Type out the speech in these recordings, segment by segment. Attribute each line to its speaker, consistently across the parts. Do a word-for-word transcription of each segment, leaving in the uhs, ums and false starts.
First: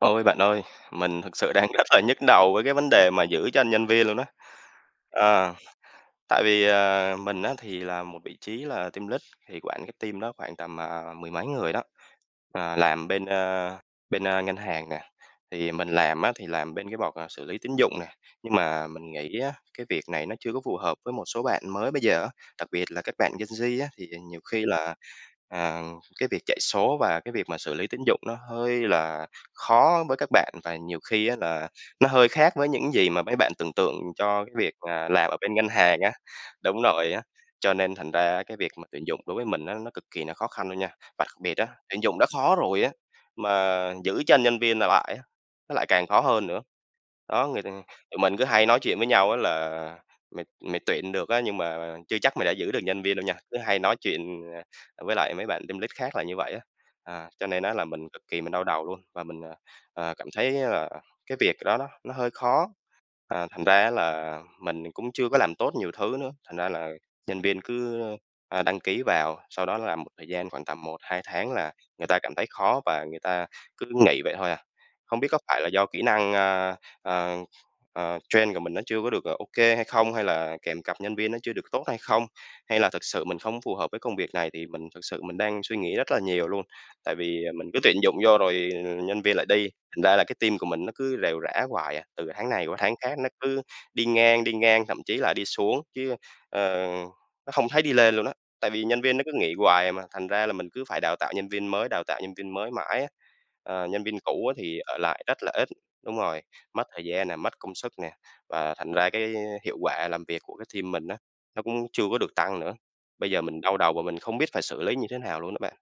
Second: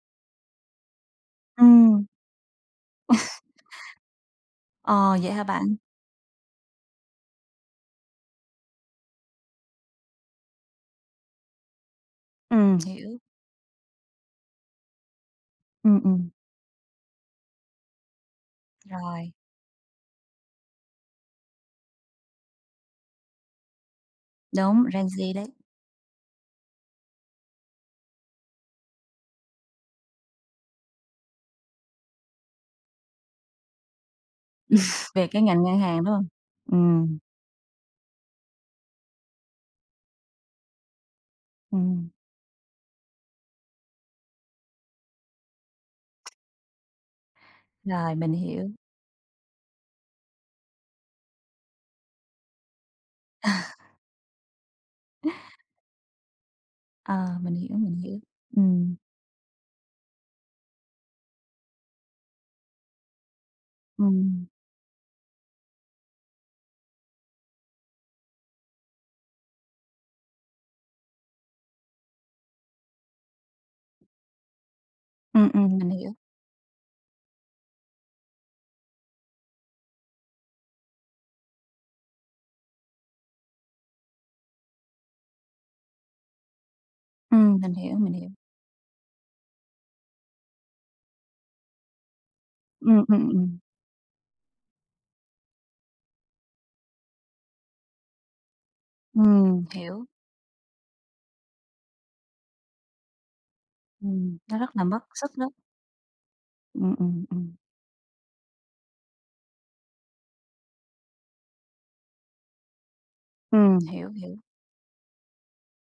Speaker 1: Ôi, bạn ơi, mình thực sự đang rất là
Speaker 2: Ừm.
Speaker 1: nhức đầu với cái vấn đề mà giữ chân nhân viên luôn á.
Speaker 2: Ồ vậy hả
Speaker 1: Ờ,
Speaker 2: bạn?
Speaker 1: tại vì, à, mình á thì là một vị trí là team lít, thì quản cái team đó khoảng tầm, à, mười mấy người đó, ờ,
Speaker 2: Ừm,
Speaker 1: làm
Speaker 2: hiểu.
Speaker 1: bên, a, bên, a, ngân hàng nè. Thì mình
Speaker 2: Ừm,
Speaker 1: làm
Speaker 2: ừm.
Speaker 1: á thì làm bên cái port là xử lý tín dụng nè, nhưng mà mình
Speaker 2: Rồi.
Speaker 1: nghĩ á, cái việc này nó chưa có phù hợp với một số bạn mới bây giờ á, đặc biệt là các bạn gen Z á. Thì nhiều khi
Speaker 2: Đúng,
Speaker 1: là,
Speaker 2: ren Z đấy.
Speaker 1: à, cái việc chạy số và cái việc mà xử lý tín dụng nó hơi là khó với các bạn, và nhiều khi á là nó hơi khác với những gì mà mấy bạn tưởng tượng cho cái việc là
Speaker 2: Về
Speaker 1: làm ở
Speaker 2: cái
Speaker 1: bên
Speaker 2: ngành
Speaker 1: ngân
Speaker 2: ngân
Speaker 1: hàng
Speaker 2: hàng,
Speaker 1: á.
Speaker 2: đúng hông?
Speaker 1: Đúng rồi
Speaker 2: Ừm.
Speaker 1: á. Cho nên thành ra á cái việc mà tuyển dụng đối với mình á, nó cực kỳ nó khó khăn luôn nha. Và đặc biệt á, tuyển
Speaker 2: Ừm.
Speaker 1: dụng đã khó rồi á, mà giữ chân nhân viên ở lại á, nó lại càng khó hơn nữa. Đó, người ta
Speaker 2: Rồi,
Speaker 1: tụi
Speaker 2: mình
Speaker 1: mình cứ hay
Speaker 2: hiểu.
Speaker 1: nói chuyện với nhau á là "Mày mày tuyển được á nhưng mà chưa chắc mày đã giữ được nhân viên đâu nha!" Cứ hay nói chuyện, à, với lại mấy bạn team lead khác là như vậy á. À,
Speaker 2: Ờ,
Speaker 1: cho
Speaker 2: mình
Speaker 1: nên á
Speaker 2: hiểu,
Speaker 1: là
Speaker 2: mình
Speaker 1: mình
Speaker 2: hiểu.
Speaker 1: cực kỳ mình đau đầu
Speaker 2: Ừm.
Speaker 1: luôn, và mình, à, à, cảm thấy là cái việc đó đó nó hơi khó. À, thành ra á là
Speaker 2: Ừm.
Speaker 1: mình cũng chưa có làm tốt nhiều thứ nữa, thành ra là nhân viên cứ, a, đăng ký vào, sau đó làm một thời gian khoảng tầm một hai tháng là người ta cảm thấy khó và người ta cứ nghỉ vậy thôi à. Không biết có
Speaker 2: Ừm,
Speaker 1: phải là
Speaker 2: ừm,
Speaker 1: do
Speaker 2: mình
Speaker 1: kỹ
Speaker 2: hiểu.
Speaker 1: năng, a, a, a, train của mình nó chưa có được, ờ, OK hay không? Hay là kèm cặp nhân viên nó chưa được tốt hay không? Hay là thực sự mình không phù hợp với công việc này? Thì mình thực sự mình đang suy nghĩ rất là nhiều luôn. Tại vì
Speaker 2: Ừm,
Speaker 1: mình
Speaker 2: mình
Speaker 1: cứ tuyển
Speaker 2: hiểu, mình
Speaker 1: dụng
Speaker 2: hiểu.
Speaker 1: vô rồi nhân viên lại đi, thành ra là cái team của mình nó cứ rệu rã hoài à, từ tháng này qua tháng
Speaker 2: Ừm,
Speaker 1: khác
Speaker 2: ừm,
Speaker 1: nó
Speaker 2: ừm.
Speaker 1: cứ đi ngang đi ngang, thậm chí là đi xuống chứ, ờ, nó không thấy đi lên luôn á. Tại vì nhân viên nó cứ nghỉ
Speaker 2: Ừm,
Speaker 1: hoài mà,
Speaker 2: hiểu.
Speaker 1: thành ra là mình cứ phải đào tạo nhân viên mới đào tạo nhân viên mới mãi á, ờ, nhân viên
Speaker 2: Ừm,
Speaker 1: cũ á
Speaker 2: nó rất
Speaker 1: thì
Speaker 2: là
Speaker 1: ở
Speaker 2: mất
Speaker 1: lại
Speaker 2: sức
Speaker 1: rất
Speaker 2: đó.
Speaker 1: là ít đúng rồi, mất
Speaker 2: Ừm,
Speaker 1: thời
Speaker 2: ừm,
Speaker 1: gian nè,
Speaker 2: ừm.
Speaker 1: mất công sức nè và thành ra cái hiệu quả làm việc của cái team mình á, nó cũng chưa có được tăng nữa. Bây giờ mình đau
Speaker 2: Ừm,
Speaker 1: đầu và
Speaker 2: hiểu,
Speaker 1: mình
Speaker 2: hiểu.
Speaker 1: không biết phải xử lý như thế nào luôn đó bạn.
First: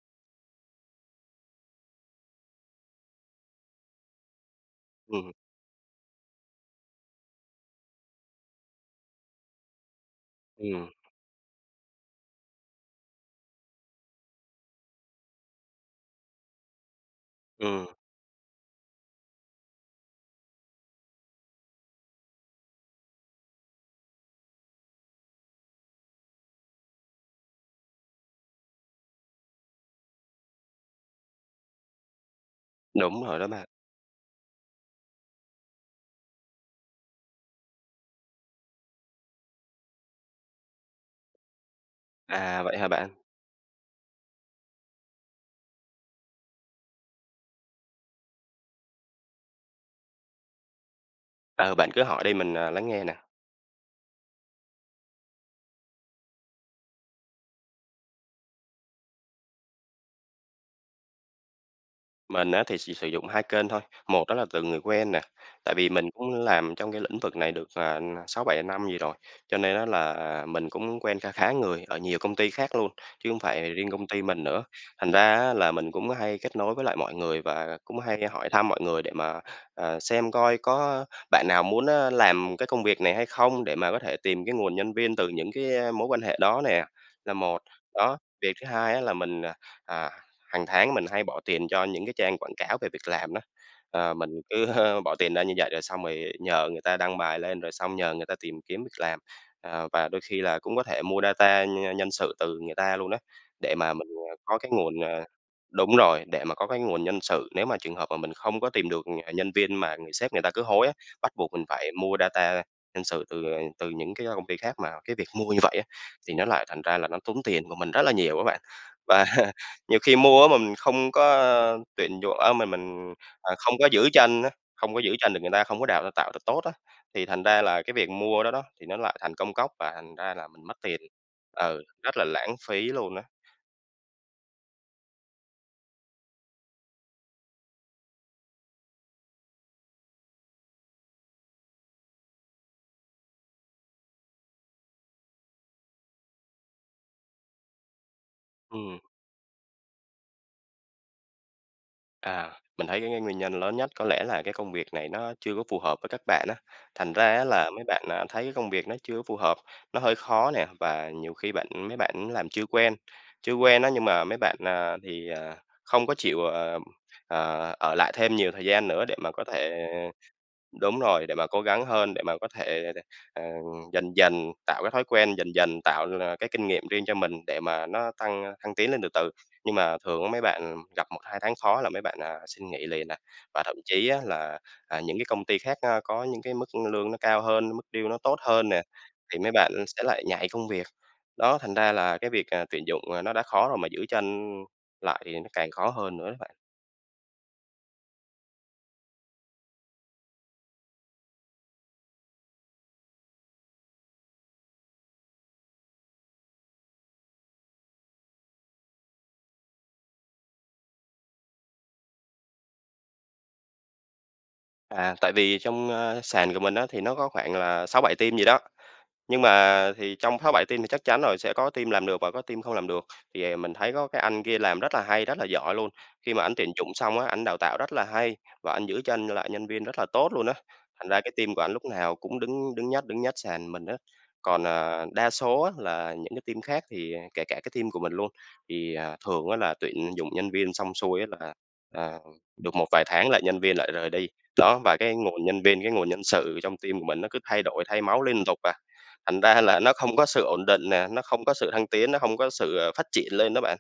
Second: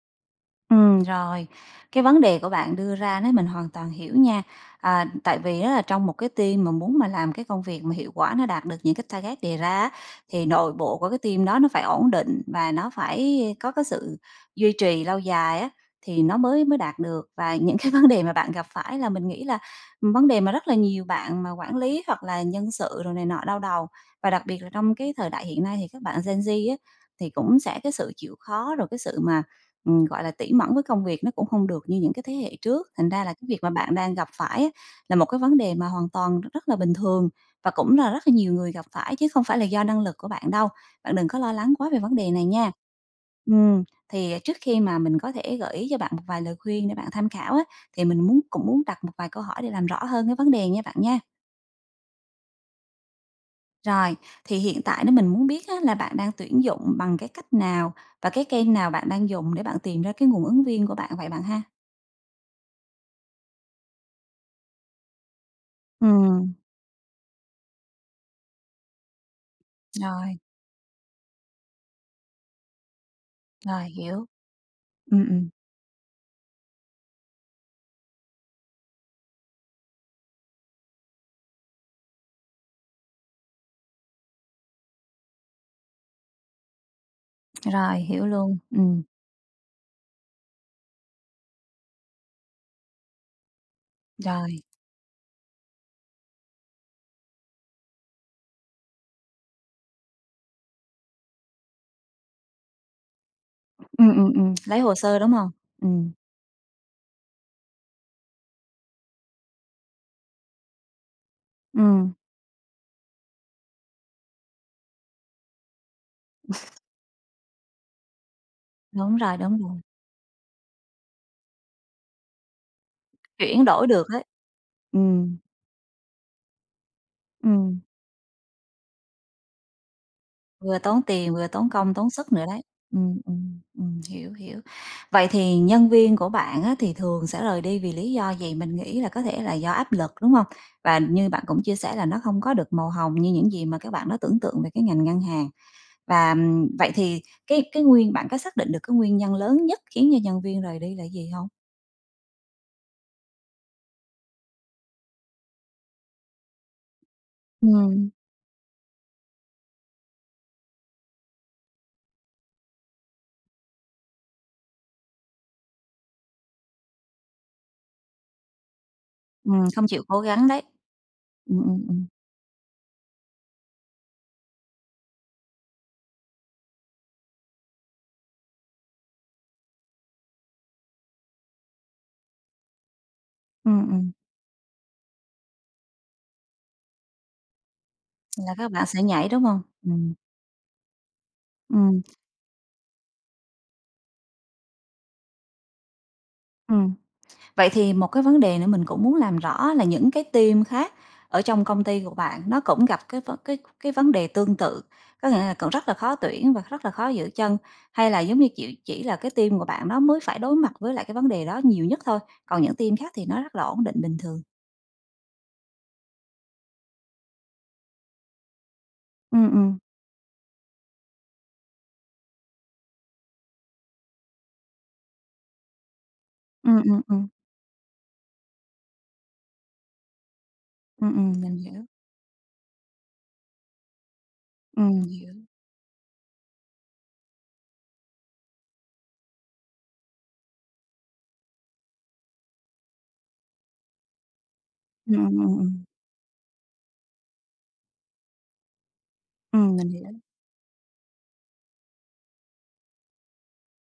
Speaker 2: Ừm, rồi. Cái vấn đề của bạn đưa ra đó, mình hoàn toàn hiểu nha. À,
Speaker 1: Ừm.
Speaker 2: tại vì á là trong một cái team mà muốn mà làm cái công việc mà hiệu quả nó đạt được những cái target đề ra á, thì nội
Speaker 1: Ừm.
Speaker 2: bộ của cái team đó nó phải ổn định và nó phải có cái sự duy trì lâu dài á, thì nó mới mới đạt được. Và những
Speaker 1: Ừm.
Speaker 2: cái vấn đề mà bạn gặp phải là mình nghĩ là vấn đề mà rất là nhiều bạn mà quản lý, hoặc là nhân sự, rồi này nọ đau đầu. Và đặc biệt là trong cái thời đại hiện nay, thì các bạn gen Z á thì cũng sẽ cái sự chịu khó, rồi cái sự mà, ừm, gọi là, tỉ mẩn với công việc nó cũng hông được như những cái thế hệ trước. Thành ra
Speaker 1: Đúng
Speaker 2: là
Speaker 1: rồi
Speaker 2: cái
Speaker 1: đó
Speaker 2: việc
Speaker 1: bạn.
Speaker 2: mà bạn đang gặp phải á, là một cái vấn đề mà hoàn toàn rất là bình thường và cũng là rất là nhiều người gặp phải, chứ không phải là do năng lực của bạn đâu. Bạn đừng có lo lắng quá về vấn đề này
Speaker 1: À,
Speaker 2: nha.
Speaker 1: vậy hả bạn?
Speaker 2: Ừm, thì trước khi mà mình có thể gợi ý cho bạn một vài lời khuyên để bạn tham khảo á, thì mình muốn cũng muốn đặt một vài câu hỏi để làm rõ hơn cái vấn đề nha bạn nha.
Speaker 1: Ờ, bạn cứ hỏi đi, mình, ờ, lắng nghe nè.
Speaker 2: Rồi, thì hiện tại nếu mình muốn biết á là bạn đang tuyển dụng bằng cái cách nào? Và cái kênh nào bạn đang dùng để bạn tìm ra cái nguồn ứng viên của bạn vậy bạn ha?
Speaker 1: Mình á thì chỉ sử dụng hai kênh thôi, một đó là từ người quen nè, tại vì mình cũng
Speaker 2: Ừm.
Speaker 1: làm trong cái lĩnh vực này được, à, n sáu bảy năm gì rồi, cho nên á
Speaker 2: Rồi.
Speaker 1: là mình cũng quen kha khá người ở nhiều công ty khác luôn, chứ hông phải, ờ,
Speaker 2: Rồi,
Speaker 1: riêng công ty
Speaker 2: hiểu.
Speaker 1: mình nữa. Thành
Speaker 2: Ừ,
Speaker 1: ra
Speaker 2: ừm.
Speaker 1: á là mình cũng hay kết nối với lại mọi người và cũng hay hỏi thăm mọi người để mà, ờ, xem coi có, ơ, bạn nào muốn á làm cái công việc này hay không, để mà có thể tìm cái nguồn nhân viên từ những cái, ơ, mối quan hệ đó nè, là một.
Speaker 2: Rồi,
Speaker 1: Đó,
Speaker 2: hiểu
Speaker 1: việc
Speaker 2: luôn,
Speaker 1: thứ hai á
Speaker 2: ừm.
Speaker 1: là mình, à, à, hàng tháng mình hay bỏ tiền cho những cái trang quảng cáo về việc làm đó. Ờ, mình
Speaker 2: Rồi.
Speaker 1: cứ, ơ, bỏ tiền ra như vậy rồi xong rồi nhờ người ta đăng bài lên, rồi xong nhờ người ta tìm kiếm việc làm. À, và đôi khi là cũng có thể mua data nh nhân sự từ người ta luôn á, để mà mình,
Speaker 2: Ừm, ừm,
Speaker 1: ờ,
Speaker 2: ừm,
Speaker 1: có cái
Speaker 2: lấy hồ
Speaker 1: nguồn
Speaker 2: sơ,
Speaker 1: ờ,
Speaker 2: đúng hông?
Speaker 1: đúng
Speaker 2: Ừm.
Speaker 1: rồi, để mà có cái nguồn nhân sự, nếu mà trường hợp mà mình không có tìm được nh nhân viên mà người sếp người ta cứ hối á, bắt buộc mình phải
Speaker 2: Ừm.
Speaker 1: mua data nhân sự từ, ờ, từ những cái công ty khác, mà cái việc mua như vậy á, thì nó lại thành ra là nó tốn tiền của mình rất là nhiều á bạn.
Speaker 2: Đúng
Speaker 1: Và
Speaker 2: rồi, đúng rồi.
Speaker 1: nhiều khi mua á mà mình không có, ơ, tuyển dụ á mà mình, à,
Speaker 2: Chuyển
Speaker 1: không
Speaker 2: đổi
Speaker 1: có
Speaker 2: được
Speaker 1: giữ
Speaker 2: hết.
Speaker 1: chân á, không có giữ chân
Speaker 2: Ừm.
Speaker 1: được người ta, không có đào ra tạo được tốt á, thì thành ra
Speaker 2: Ừm.
Speaker 1: là cái việc mua đó đó, thì nó lại thành công cốc và thành ra là mình mất
Speaker 2: Vừa
Speaker 1: tiền.
Speaker 2: tốn tiền vừa tốn
Speaker 1: Ừ,
Speaker 2: công, tốn
Speaker 1: rất là
Speaker 2: sức nữa
Speaker 1: lãng
Speaker 2: đấy.
Speaker 1: phí luôn
Speaker 2: Ừm,
Speaker 1: á.
Speaker 2: ừm, ừm, hiểu, hiểu. Vậy thì nhân viên của bạn á, thì thường sẽ rời đi vì lý do gì, mình nghĩ là có thể là do áp lực, đúng hông? Và như bạn cũng chia sẻ là nó hông có được màu hồng như những gì mà các bạn đó tưởng tượng về cái ngành ngân hàng. Và, ừm, vậy thì cái cái nguyên bạn có xác định được cái
Speaker 1: Ừm.
Speaker 2: nguyên nhân lớn nhất khiến cho nhân viên rời đi là gì hông?
Speaker 1: À, mình thấy cái cái nguyên nhân lớn nhất, có lẽ là cái công việc này nó chưa có phù hợp với các bạn á. Thành ra á là mấy bạn,
Speaker 2: Ừm.
Speaker 1: à, thấy công việc nó chưa có phù hợp, nó hơi khó nè và nhiều khi bạn mấy bạn làm chưa quen. Chưa quen á nhưng mà mấy bạn, ờ, thì, ờ, không có chịu, ờ, ờ, ở lại thêm nhiều thời gian nữa để mà có
Speaker 2: Ừm, không
Speaker 1: thể
Speaker 2: chịu cố gắng đấy.
Speaker 1: đúng rồi, để mà
Speaker 2: Ừm,
Speaker 1: cố
Speaker 2: ừm,
Speaker 1: gắng
Speaker 2: ừm.
Speaker 1: hơn, để mà có thể, ờ, dần dần tạo cái thói quen, dần dần tạo, à, cái kinh nghiệm riêng cho mình để mà nó tăng thăng tiến lên từ từ. Nhưng mà thường mấy bạn gặp một hai tháng khó là mấy bạn, à, xin nghỉ liền nè. Và thậm
Speaker 2: Ừm,
Speaker 1: chí
Speaker 2: ừm.
Speaker 1: á là, à, những cái công ty khác có những cái mức lương nó cao hơn, mức deal nó tốt
Speaker 2: Là
Speaker 1: hơn
Speaker 2: các
Speaker 1: nè,
Speaker 2: bạn sẽ nhảy,
Speaker 1: thì
Speaker 2: đúng
Speaker 1: mấy
Speaker 2: hông?
Speaker 1: bạn sẽ
Speaker 2: Ừm.
Speaker 1: lại nhảy công việc. Đó, thành ra
Speaker 2: Ừm.
Speaker 1: là cái việc, à, tuyển dụng nó đã khó rồi mà giữ chân lại càng khó hơn nữa đó bạn.
Speaker 2: Ừm. Vậy thì một cái vấn đề nữa mình cũng muốn làm rõ là những cái team khác ở trong công ty của bạn nó cũng gặp cái vấn cái cái vấn đề tương tự, có nghĩa là còn rất là khó tuyển và rất là khó giữ chân, hay là giống như chỉ chỉ là cái team của bạn nó mới phải đối mặt với lại cái vấn đề đó nhiều nhất thôi, còn những team khác thì nó rất là ổn định bình thường?
Speaker 1: À, tại vì trong, a, sàn của mình á thì nó có khoảng là sáu bảy team gì đó, nhưng
Speaker 2: Ừm, ừm.
Speaker 1: mà thì trong sáu bảy team thì chắc chắn rồi sẽ có team làm được và có team không làm được. Thì, à, mình thấy có cái anh kia làm rất là hay, rất là giỏi luôn, khi mà ảnh tuyển
Speaker 2: Ừm,
Speaker 1: dụng
Speaker 2: ừm,
Speaker 1: xong á
Speaker 2: ừm.
Speaker 1: ảnh đào tạo rất là hay và anh giữ chân lại nhân viên rất là tốt luôn á, thành
Speaker 2: Ừm,
Speaker 1: ra cái
Speaker 2: ừm,
Speaker 1: team
Speaker 2: mình
Speaker 1: của ảnh lúc
Speaker 2: hiểu.
Speaker 1: nào cũng đứng đứng nhất đứng nhất sàn mình á. Còn,
Speaker 2: Ừm,
Speaker 1: ờ, đa
Speaker 2: hiểu.
Speaker 1: số á là những cái team khác thì, à, kể cả cái team của mình luôn, thì à thường á là tuyển dụng nhân viên xong xuôi á là, ờ, được một vài tháng là nhân viên lại rời đi. Đó, và cái
Speaker 2: Ừm, ừm,
Speaker 1: nguồn nhân viên,
Speaker 2: ừm.
Speaker 1: cái nguồn nhân sự trong team của mình nó cứ thay đổi, thay máu liên tục à, thành ra
Speaker 2: Ừm,
Speaker 1: là
Speaker 2: mình
Speaker 1: nó
Speaker 2: hiểu.
Speaker 1: không có sự ổn định nè, nó không có sự thăng tiến, nó hông có sự à phát triển lên đó bạn.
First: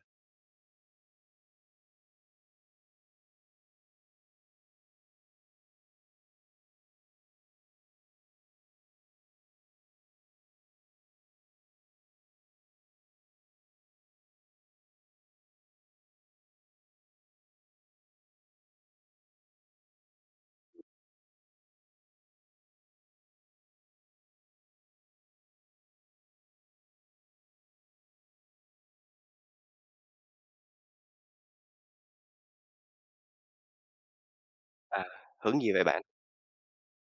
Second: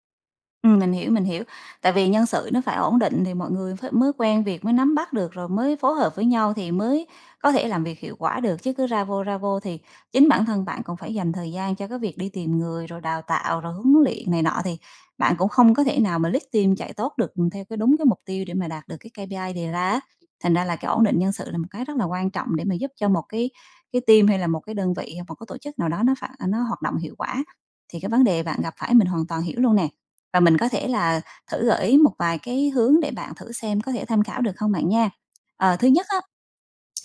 Speaker 2: Ừm, mình hiểu, mình hiểu. Tại vì nhân sự nó phải ổn định thì mọi người ph mới quen việc, mới nắm bắt được, rồi mới phối hợp với nhau thì mới có thể làm việc hiệu quả được chứ cứ ra vô, ra vô thì chính bản thân bạn còn phải dành thời gian cho cái việc đi tìm người, rồi đào tạo, rồi huấn luyện này nọ thì bạn cũng không có thể nào mà lead team chạy tốt được theo cái đúng cái mục tiêu để mà đạt được cái K-P-I đề ra á. Thành ra là cái ổn định nhân sự là một cái rất là quan trọng để mà giúp cho một cái cái team hay là một cái đơn vị, hoặc một cái tổ chức nào đó nó phản nó hoạt động hiệu quả, thì cái vấn đề bạn gặp phải mình hoàn toàn hiểu luôn nè. Và mình có thể là thử gợi ý một vài cái hướng để bạn thử xem có thể tham khảo được không bạn
Speaker 1: À,
Speaker 2: nha.
Speaker 1: hướng gì
Speaker 2: Ờ,
Speaker 1: vậy
Speaker 2: thứ
Speaker 1: bạn?
Speaker 2: nhất á,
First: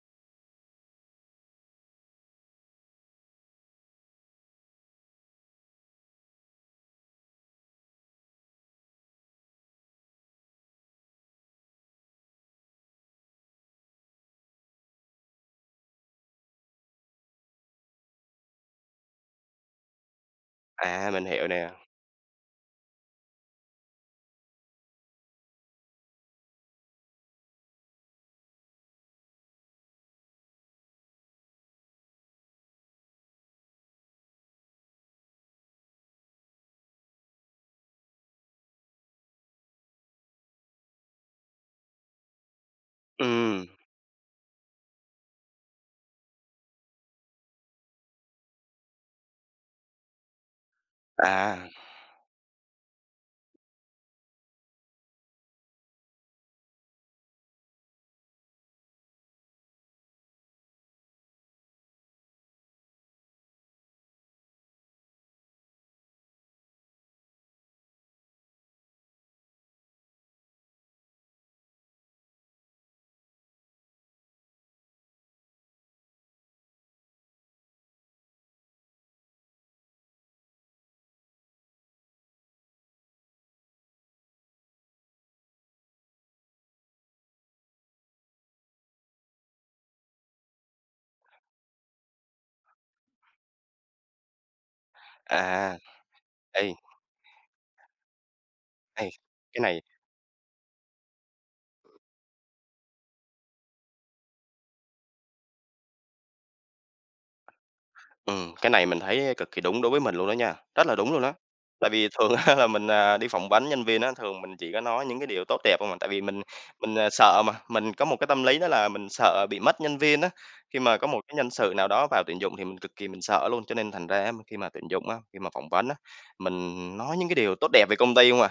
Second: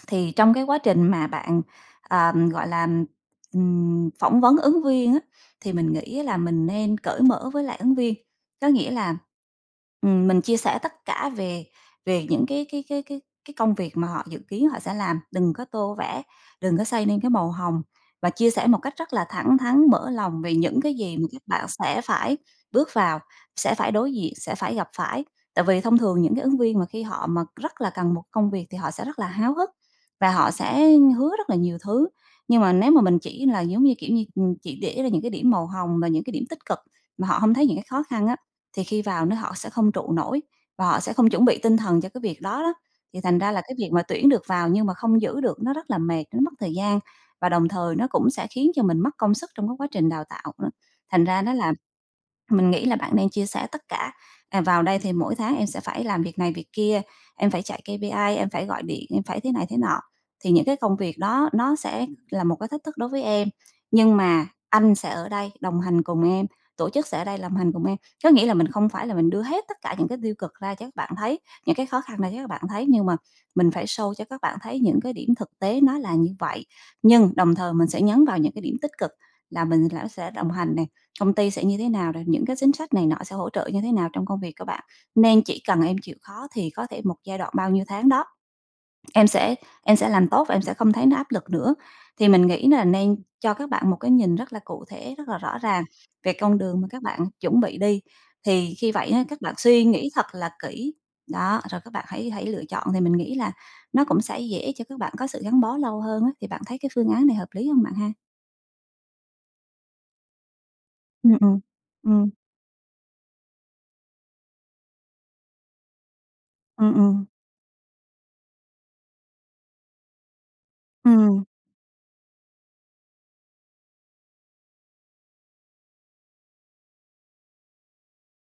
Speaker 2: thì trong cái quá trình mà bạn, ờ, gọi là, ừm, phỏng vấn ứng viên á thì mình nghĩ á là mình nên cởi mở với lại ứng viên, có nghĩa là, ừm, mình chia sẻ tất cả về về những cái cái cái cái cái công việc mà họ dự kiến họ sẽ làm, đừng có tô vẽ, đừng có xây nên cái màu hồng và chia sẻ một cách rất là thẳng thắn mở lòng về những cái
Speaker 1: À,
Speaker 2: gì
Speaker 1: mình
Speaker 2: mà các
Speaker 1: hiểu
Speaker 2: bạn
Speaker 1: nè.
Speaker 2: sẽ phải bước vào, sẽ phải đối diện, sẽ phải gặp phải. Tại vì thông thường những cái ứng viên mà khi họ mà rất là cần một cái công việc thì họ sẽ rất là háo hức và họ sẽ hứa rất là nhiều thứ, nhưng mà nếu mà mình chỉ là, giống như, kiểu như, ừm, chỉ để ra những cái điểm màu hồng và những cái điểm tích cực mà họ hông thấy những cái khó khăn á, thì khi vào nó họ sẽ không trụ nổi và họ sẽ không chuẩn bị tinh thần cho cái việc đó đó, thì thành ra là
Speaker 1: Ừm.
Speaker 2: cái việc mà tuyển được vào nhưng mà không giữ được nó rất là mệt, nó mất thời gian và đồng thời nó cũng sẽ khiến cho mình mất công sức trong cái quá trình đào tạo, đó. Thành ra nó
Speaker 1: À.
Speaker 2: là mình nghĩ là bạn nên chia sẻ tất cả, ờ, vào đây thì mỗi tháng em sẽ phải làm việc này việc kia, em phải chạy K-P-I, em phải gọi điện em phải thế này thế nọ, thì những cái công việc đó nó sẽ là một cái thách thức đối với em, nhưng mà anh sẽ ở đây đồng hành cùng em, tổ chức sẽ ở đây lồng hành cùng em, có nghĩa là mình không phải là mình đưa hết tất cả những cái tiêu cực ra cho các bạn thấy, những cái khó khăn ra cho các bạn thấy nhưng mà mình phải show cho các bạn thấy những cái điểm thực tế nó là như vậy, nhưng đồng thời mình sẽ nhấn vào những cái điểm tích cực là mình lá sẽ đồng hành nè, công ty sẽ như thế nào nè, những cái chính sách này nọ sẽ hỗ trợ như thế nào trong công việc các bạn, nên chỉ cần em chịu khó thì có thể một giai đoạn bao nhiêu tháng đó, em sẽ em sẽ làm tốt và em sẽ không thấy nó áp lực nữa. Thì mình nghĩ là nên cho các bạn một cái nhìn rất là cụ thể, rất là rõ
Speaker 1: À,
Speaker 2: ràng về con
Speaker 1: ấy.
Speaker 2: đường mà các bạn chuẩn bị đi, thì khi
Speaker 1: Ấy,
Speaker 2: vậy á các bạn
Speaker 1: cái này
Speaker 2: suy nghĩ thật là kỹ, đó, rồi các bạn hãy hãy lựa chọn thì mình nghĩ là nó cũng sẽ dễ cho các bạn có sự gắn bó lâu hơn á, thì bạn thấy cái phương án này hợp lý hông bạn ha?
Speaker 1: Ừm, cái này mình á thấy cực kì đúng đối với mình luôn đó nha, rất là đúng luôn
Speaker 2: Ừ,
Speaker 1: á.
Speaker 2: ừm,
Speaker 1: Tại vì
Speaker 2: ừm.
Speaker 1: thường á là mình, à, đi phỏng vấn nhân viên á thường mình chỉ có nói những cái điều tốt đẹp hông à, tại vì mình
Speaker 2: Ừm,
Speaker 1: mình, à,
Speaker 2: ừm.
Speaker 1: sợ mà. Mình có một cái tâm lý đó là mình sợ bị mất nhân viên á, khi mà có một cái
Speaker 2: Ừm.
Speaker 1: nhân sự nào đó vào tuyển dụng thì mình cực kì mình sợ luôn, cho nên thành ra á khi mà tuyển dụng á, khi mà phỏng vấn á, mình nói những cái điều tốt đẹp về công ty hông à.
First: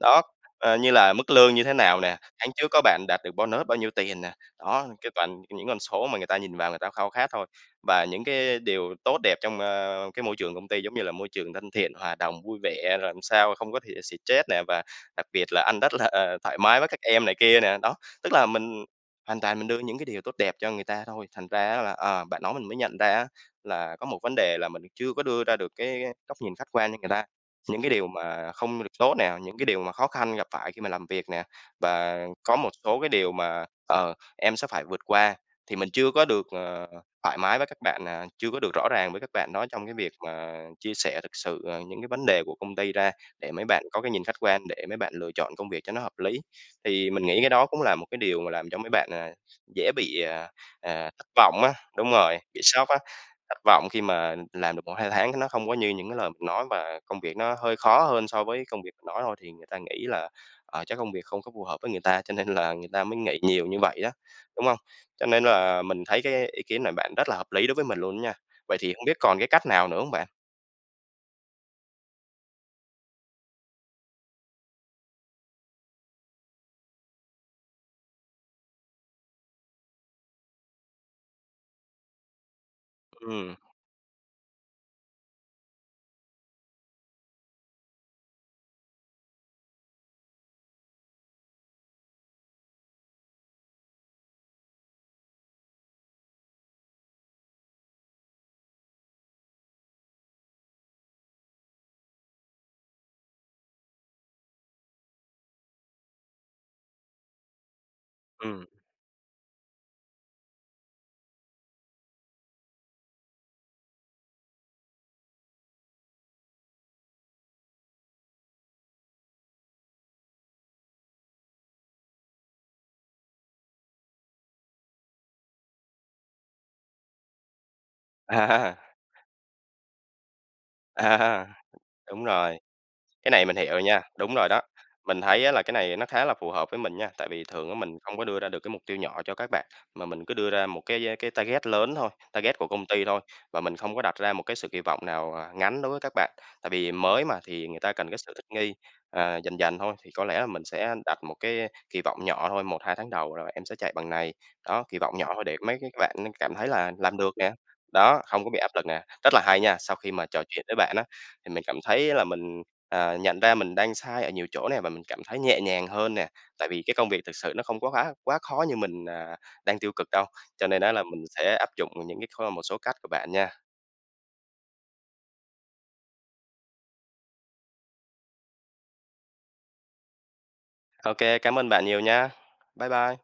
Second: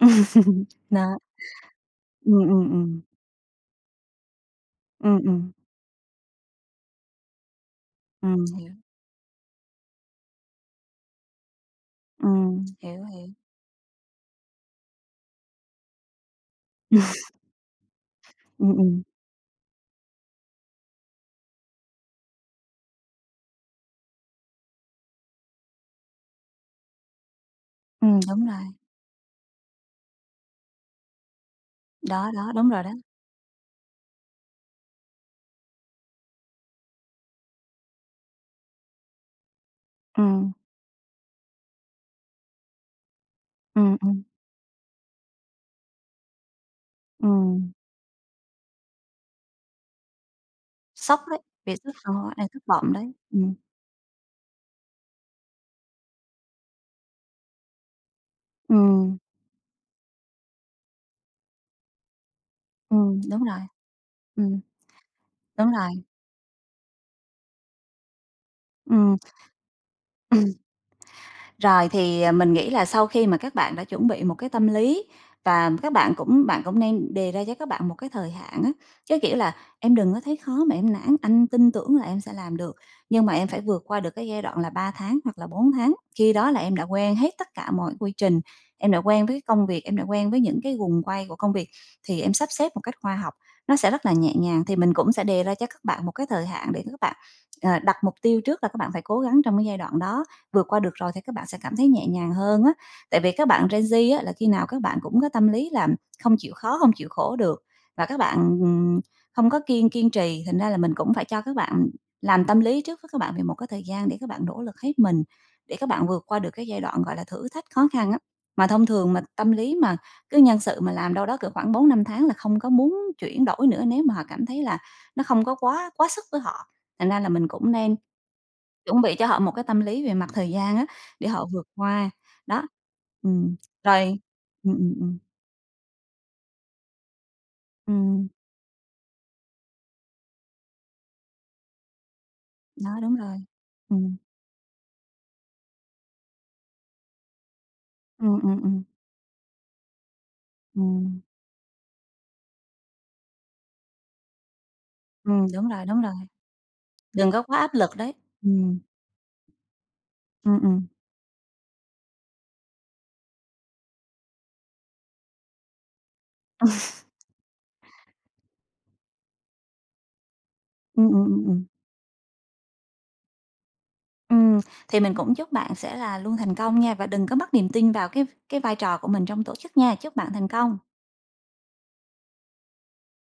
Speaker 1: Đó, ờ, như là
Speaker 2: Đó.
Speaker 1: mức lương như thế nào nè,
Speaker 2: Ừm,
Speaker 1: tháng trước
Speaker 2: ừm,
Speaker 1: có
Speaker 2: ừm.
Speaker 1: bạn đạt được bonus bao nhiêu tiền nè, đó, cái
Speaker 2: Ừm,
Speaker 1: toàn
Speaker 2: ừm.
Speaker 1: những con số mà người ta nhìn vào người ta khao khát thôi, và những
Speaker 2: Ừm,
Speaker 1: cái
Speaker 2: hiểu.
Speaker 1: điều tốt đẹp trong, a, cái môi trường công ty giống như là môi trường thân thiện, hòa đồng vui
Speaker 2: Ừm,
Speaker 1: vẻ,
Speaker 2: hiểu,
Speaker 1: làm
Speaker 2: hiểu.
Speaker 1: sao không có thì stress nè và đặc biệt là anh rất là, ờ, thoải mái với các em này kia nè, đó. Tức là
Speaker 2: Ừm,
Speaker 1: mình
Speaker 2: ừm.
Speaker 1: hoàn toàn mình đưa những cái điều tốt đẹp cho người ta thôi, thành ra á là, ờ, bạn nói mình mới nhận ra á là có một vấn đề là chưa có đưa ra được cái góc nhìn khách quan cho người ta. Những cái điều
Speaker 2: Ừm, đúng
Speaker 1: mà
Speaker 2: rồi.
Speaker 1: không được tốt nè, những cái điều mà khó khăn gặp phải khi mà làm việc nè, và
Speaker 2: Đó, đó,
Speaker 1: có
Speaker 2: đúng
Speaker 1: một
Speaker 2: rồi đó.
Speaker 1: số cái điều mà, ờ, em sẽ phải vượt qua thì mình chưa có được, ờ, thoải mái với các bạn, à, chưa có được rõ ràng với các bạn đó trong cái việc
Speaker 2: Ừm.
Speaker 1: mà chia sẻ thực sự, à, những cái vấn đề của công ty ra để mấy bạn
Speaker 2: Ừm,
Speaker 1: có cái
Speaker 2: ừm.
Speaker 1: nhìn khách quan, để mấy bạn lựa chọn công việc cho nó hợp lý. Thì mình nghĩ cái đó
Speaker 2: Ừm.
Speaker 1: cũng là một cái điều mà làm cho mấy bạn, à, dễ bị, à, à
Speaker 2: Sốc
Speaker 1: thất
Speaker 2: đấy,
Speaker 1: vọng á,
Speaker 2: vì
Speaker 1: đúng rồi,
Speaker 2: [unintelligible] thất
Speaker 1: bị sốc
Speaker 2: vọng
Speaker 1: á,
Speaker 2: đấy, ừm.
Speaker 1: thất vọng khi mà làm được một hai tháng cái nó không có như những cái lời mình nói và công việc nó hơi khó hơn so với công việc mình
Speaker 2: Ừm.
Speaker 1: nói thôi thì người ta nghĩ là, ờ, chắc công việc không có phù hợp với người ta, cho nên là người ta mới
Speaker 2: Ừm,
Speaker 1: nghỉ
Speaker 2: đúng rồi,
Speaker 1: nhiều như vậy đó,
Speaker 2: ừm.
Speaker 1: đúng hông? Cho nên
Speaker 2: Đúng
Speaker 1: là
Speaker 2: rồi.
Speaker 1: mình thấy cái ý kiến này bạn rất là hợp lý đối với mình luôn đó nha. Vậy thì hông
Speaker 2: Ừm.
Speaker 1: biết còn cái cách nào nữa hông bạn?
Speaker 2: Rồi thì, à, mình nghĩ là sau khi mà các bạn đã chuẩn bị một cái tâm lý và các bạn cũng bạn cũng nên đề ra cho các bạn một cái thời hạn á, chớ kiểu là "Em đừng có thấy khó mà em nản, anh tin tưởng là em sẽ làm được, nhưng mà em
Speaker 1: Ừm.
Speaker 2: phải vượt qua được cái giai đoạn là ba tháng hoặc là bốn tháng. Khi đó là em đã quen hết tất cả mọi quy trình, em đã quen với cái công việc, em đã quen với những cái guồng quay của công việc thì em sắp xếp một cách khoa học, nó sẽ rất là nhẹ nhàng", thì mình cũng sẽ đề ra cho các bạn một cái thời hạn để các bạn, ờ, đặt mục tiêu trước là các bạn phải cố gắng trong cái đoạn đó, vượt qua được rồi thì các bạn sẽ cảm thấy nhẹ nhàng hơn á. Tại vì các bạn gen Z á là khi nào các bạn cũng có tâm lý là không chịu khó, không chịu khổ được và các bạn,
Speaker 1: Ừm.
Speaker 2: ừm, không có kiên kiên trì thành ra là mình cũng phải cho các bạn làm tâm lý trước với các bạn về một cái thời gian để các bạn nỗ lực hết mình, để các bạn vượt qua được cái giai đoạn gọi là thử thách khó khăn á. Mà thông thường mà tâm lý mà cứ nhân sự mà làm ở đâu đó cỡ khoảng bốn năm tháng là không có muốn chuyển đổi nữa nếu mà họ cảm thấy là nó không có quá quá sức với họ, thành ra là mình cũng nên
Speaker 1: À.
Speaker 2: chuẩn bị cho họ một cái tâm lý về mặt thời gian á, để họ
Speaker 1: À.
Speaker 2: vượt qua,
Speaker 1: Đúng rồi,
Speaker 2: đó.
Speaker 1: cái này
Speaker 2: Ừm,
Speaker 1: mình hiểu nha,
Speaker 2: rồi,
Speaker 1: đúng rồi đó,
Speaker 2: ừm, ừm, ừm.
Speaker 1: mình thấy á là cái này nó khá là phù hợp với mình nha, tại vì thường á mình không có
Speaker 2: Ừm.
Speaker 1: đưa ra được cái mục tiêu nhỏ cho các bạn mà mình cứ đưa ra một cái cái target lớn thôi, target của công
Speaker 2: Đó,
Speaker 1: ty
Speaker 2: đúng
Speaker 1: thôi,
Speaker 2: rồi,
Speaker 1: và mình không có đặt
Speaker 2: ừm.
Speaker 1: ra một cái sự kỳ vọng nào, à, ngắn đối với các bạn, tại vì mới mà thì người ta cần cái sự
Speaker 2: Ừm,
Speaker 1: thích
Speaker 2: ừm,
Speaker 1: nghi,
Speaker 2: ừm.
Speaker 1: ờ, dần dần thôi, thì có lẽ là mình sẽ đặt
Speaker 2: Ừm.
Speaker 1: một cái kỳ vọng nhỏ thôi, một hai tháng đầu rồi em sẽ chạy bằng này. Đó kì vọng nhỏ thôi
Speaker 2: Ừm,
Speaker 1: để
Speaker 2: đúng
Speaker 1: mấy
Speaker 2: rồi,
Speaker 1: cái
Speaker 2: đúng rồi.
Speaker 1: bạn cảm thấy là làm
Speaker 2: Đừng
Speaker 1: được
Speaker 2: có
Speaker 1: nè,
Speaker 2: quá áp lực đấy,
Speaker 1: đó, không có bị áp
Speaker 2: ừm.
Speaker 1: lực nè, rất là hay nha. Sau khi mà trò
Speaker 2: Ừm,
Speaker 1: chuyện với
Speaker 2: ừm.
Speaker 1: bạn á, thì mình cảm thấy là mình, ờ, nhận ra mình đang sai ở nhiều chỗ nè và mình cảm thấy nhẹ nhàng hơn nè, tại vì cái công việc thực sự nó không có quá quá khó như mình, à, đang tiêu cực đâu, cho nên á là
Speaker 2: Ừm, ừm,
Speaker 1: mình
Speaker 2: ừm,
Speaker 1: sẽ
Speaker 2: ừm.
Speaker 1: áp dụng những cái thơm một số cách của bạn nha.
Speaker 2: Ừm, thì mình cũng chúc bạn sẽ là luôn thành công nha và đừng có mất niềm tin vào cái cái vai trò của mình trong tổ chức nha, chúc bạn thành công.
Speaker 1: Ô kê, cám ơn bạn nhiều nha. Bye bye.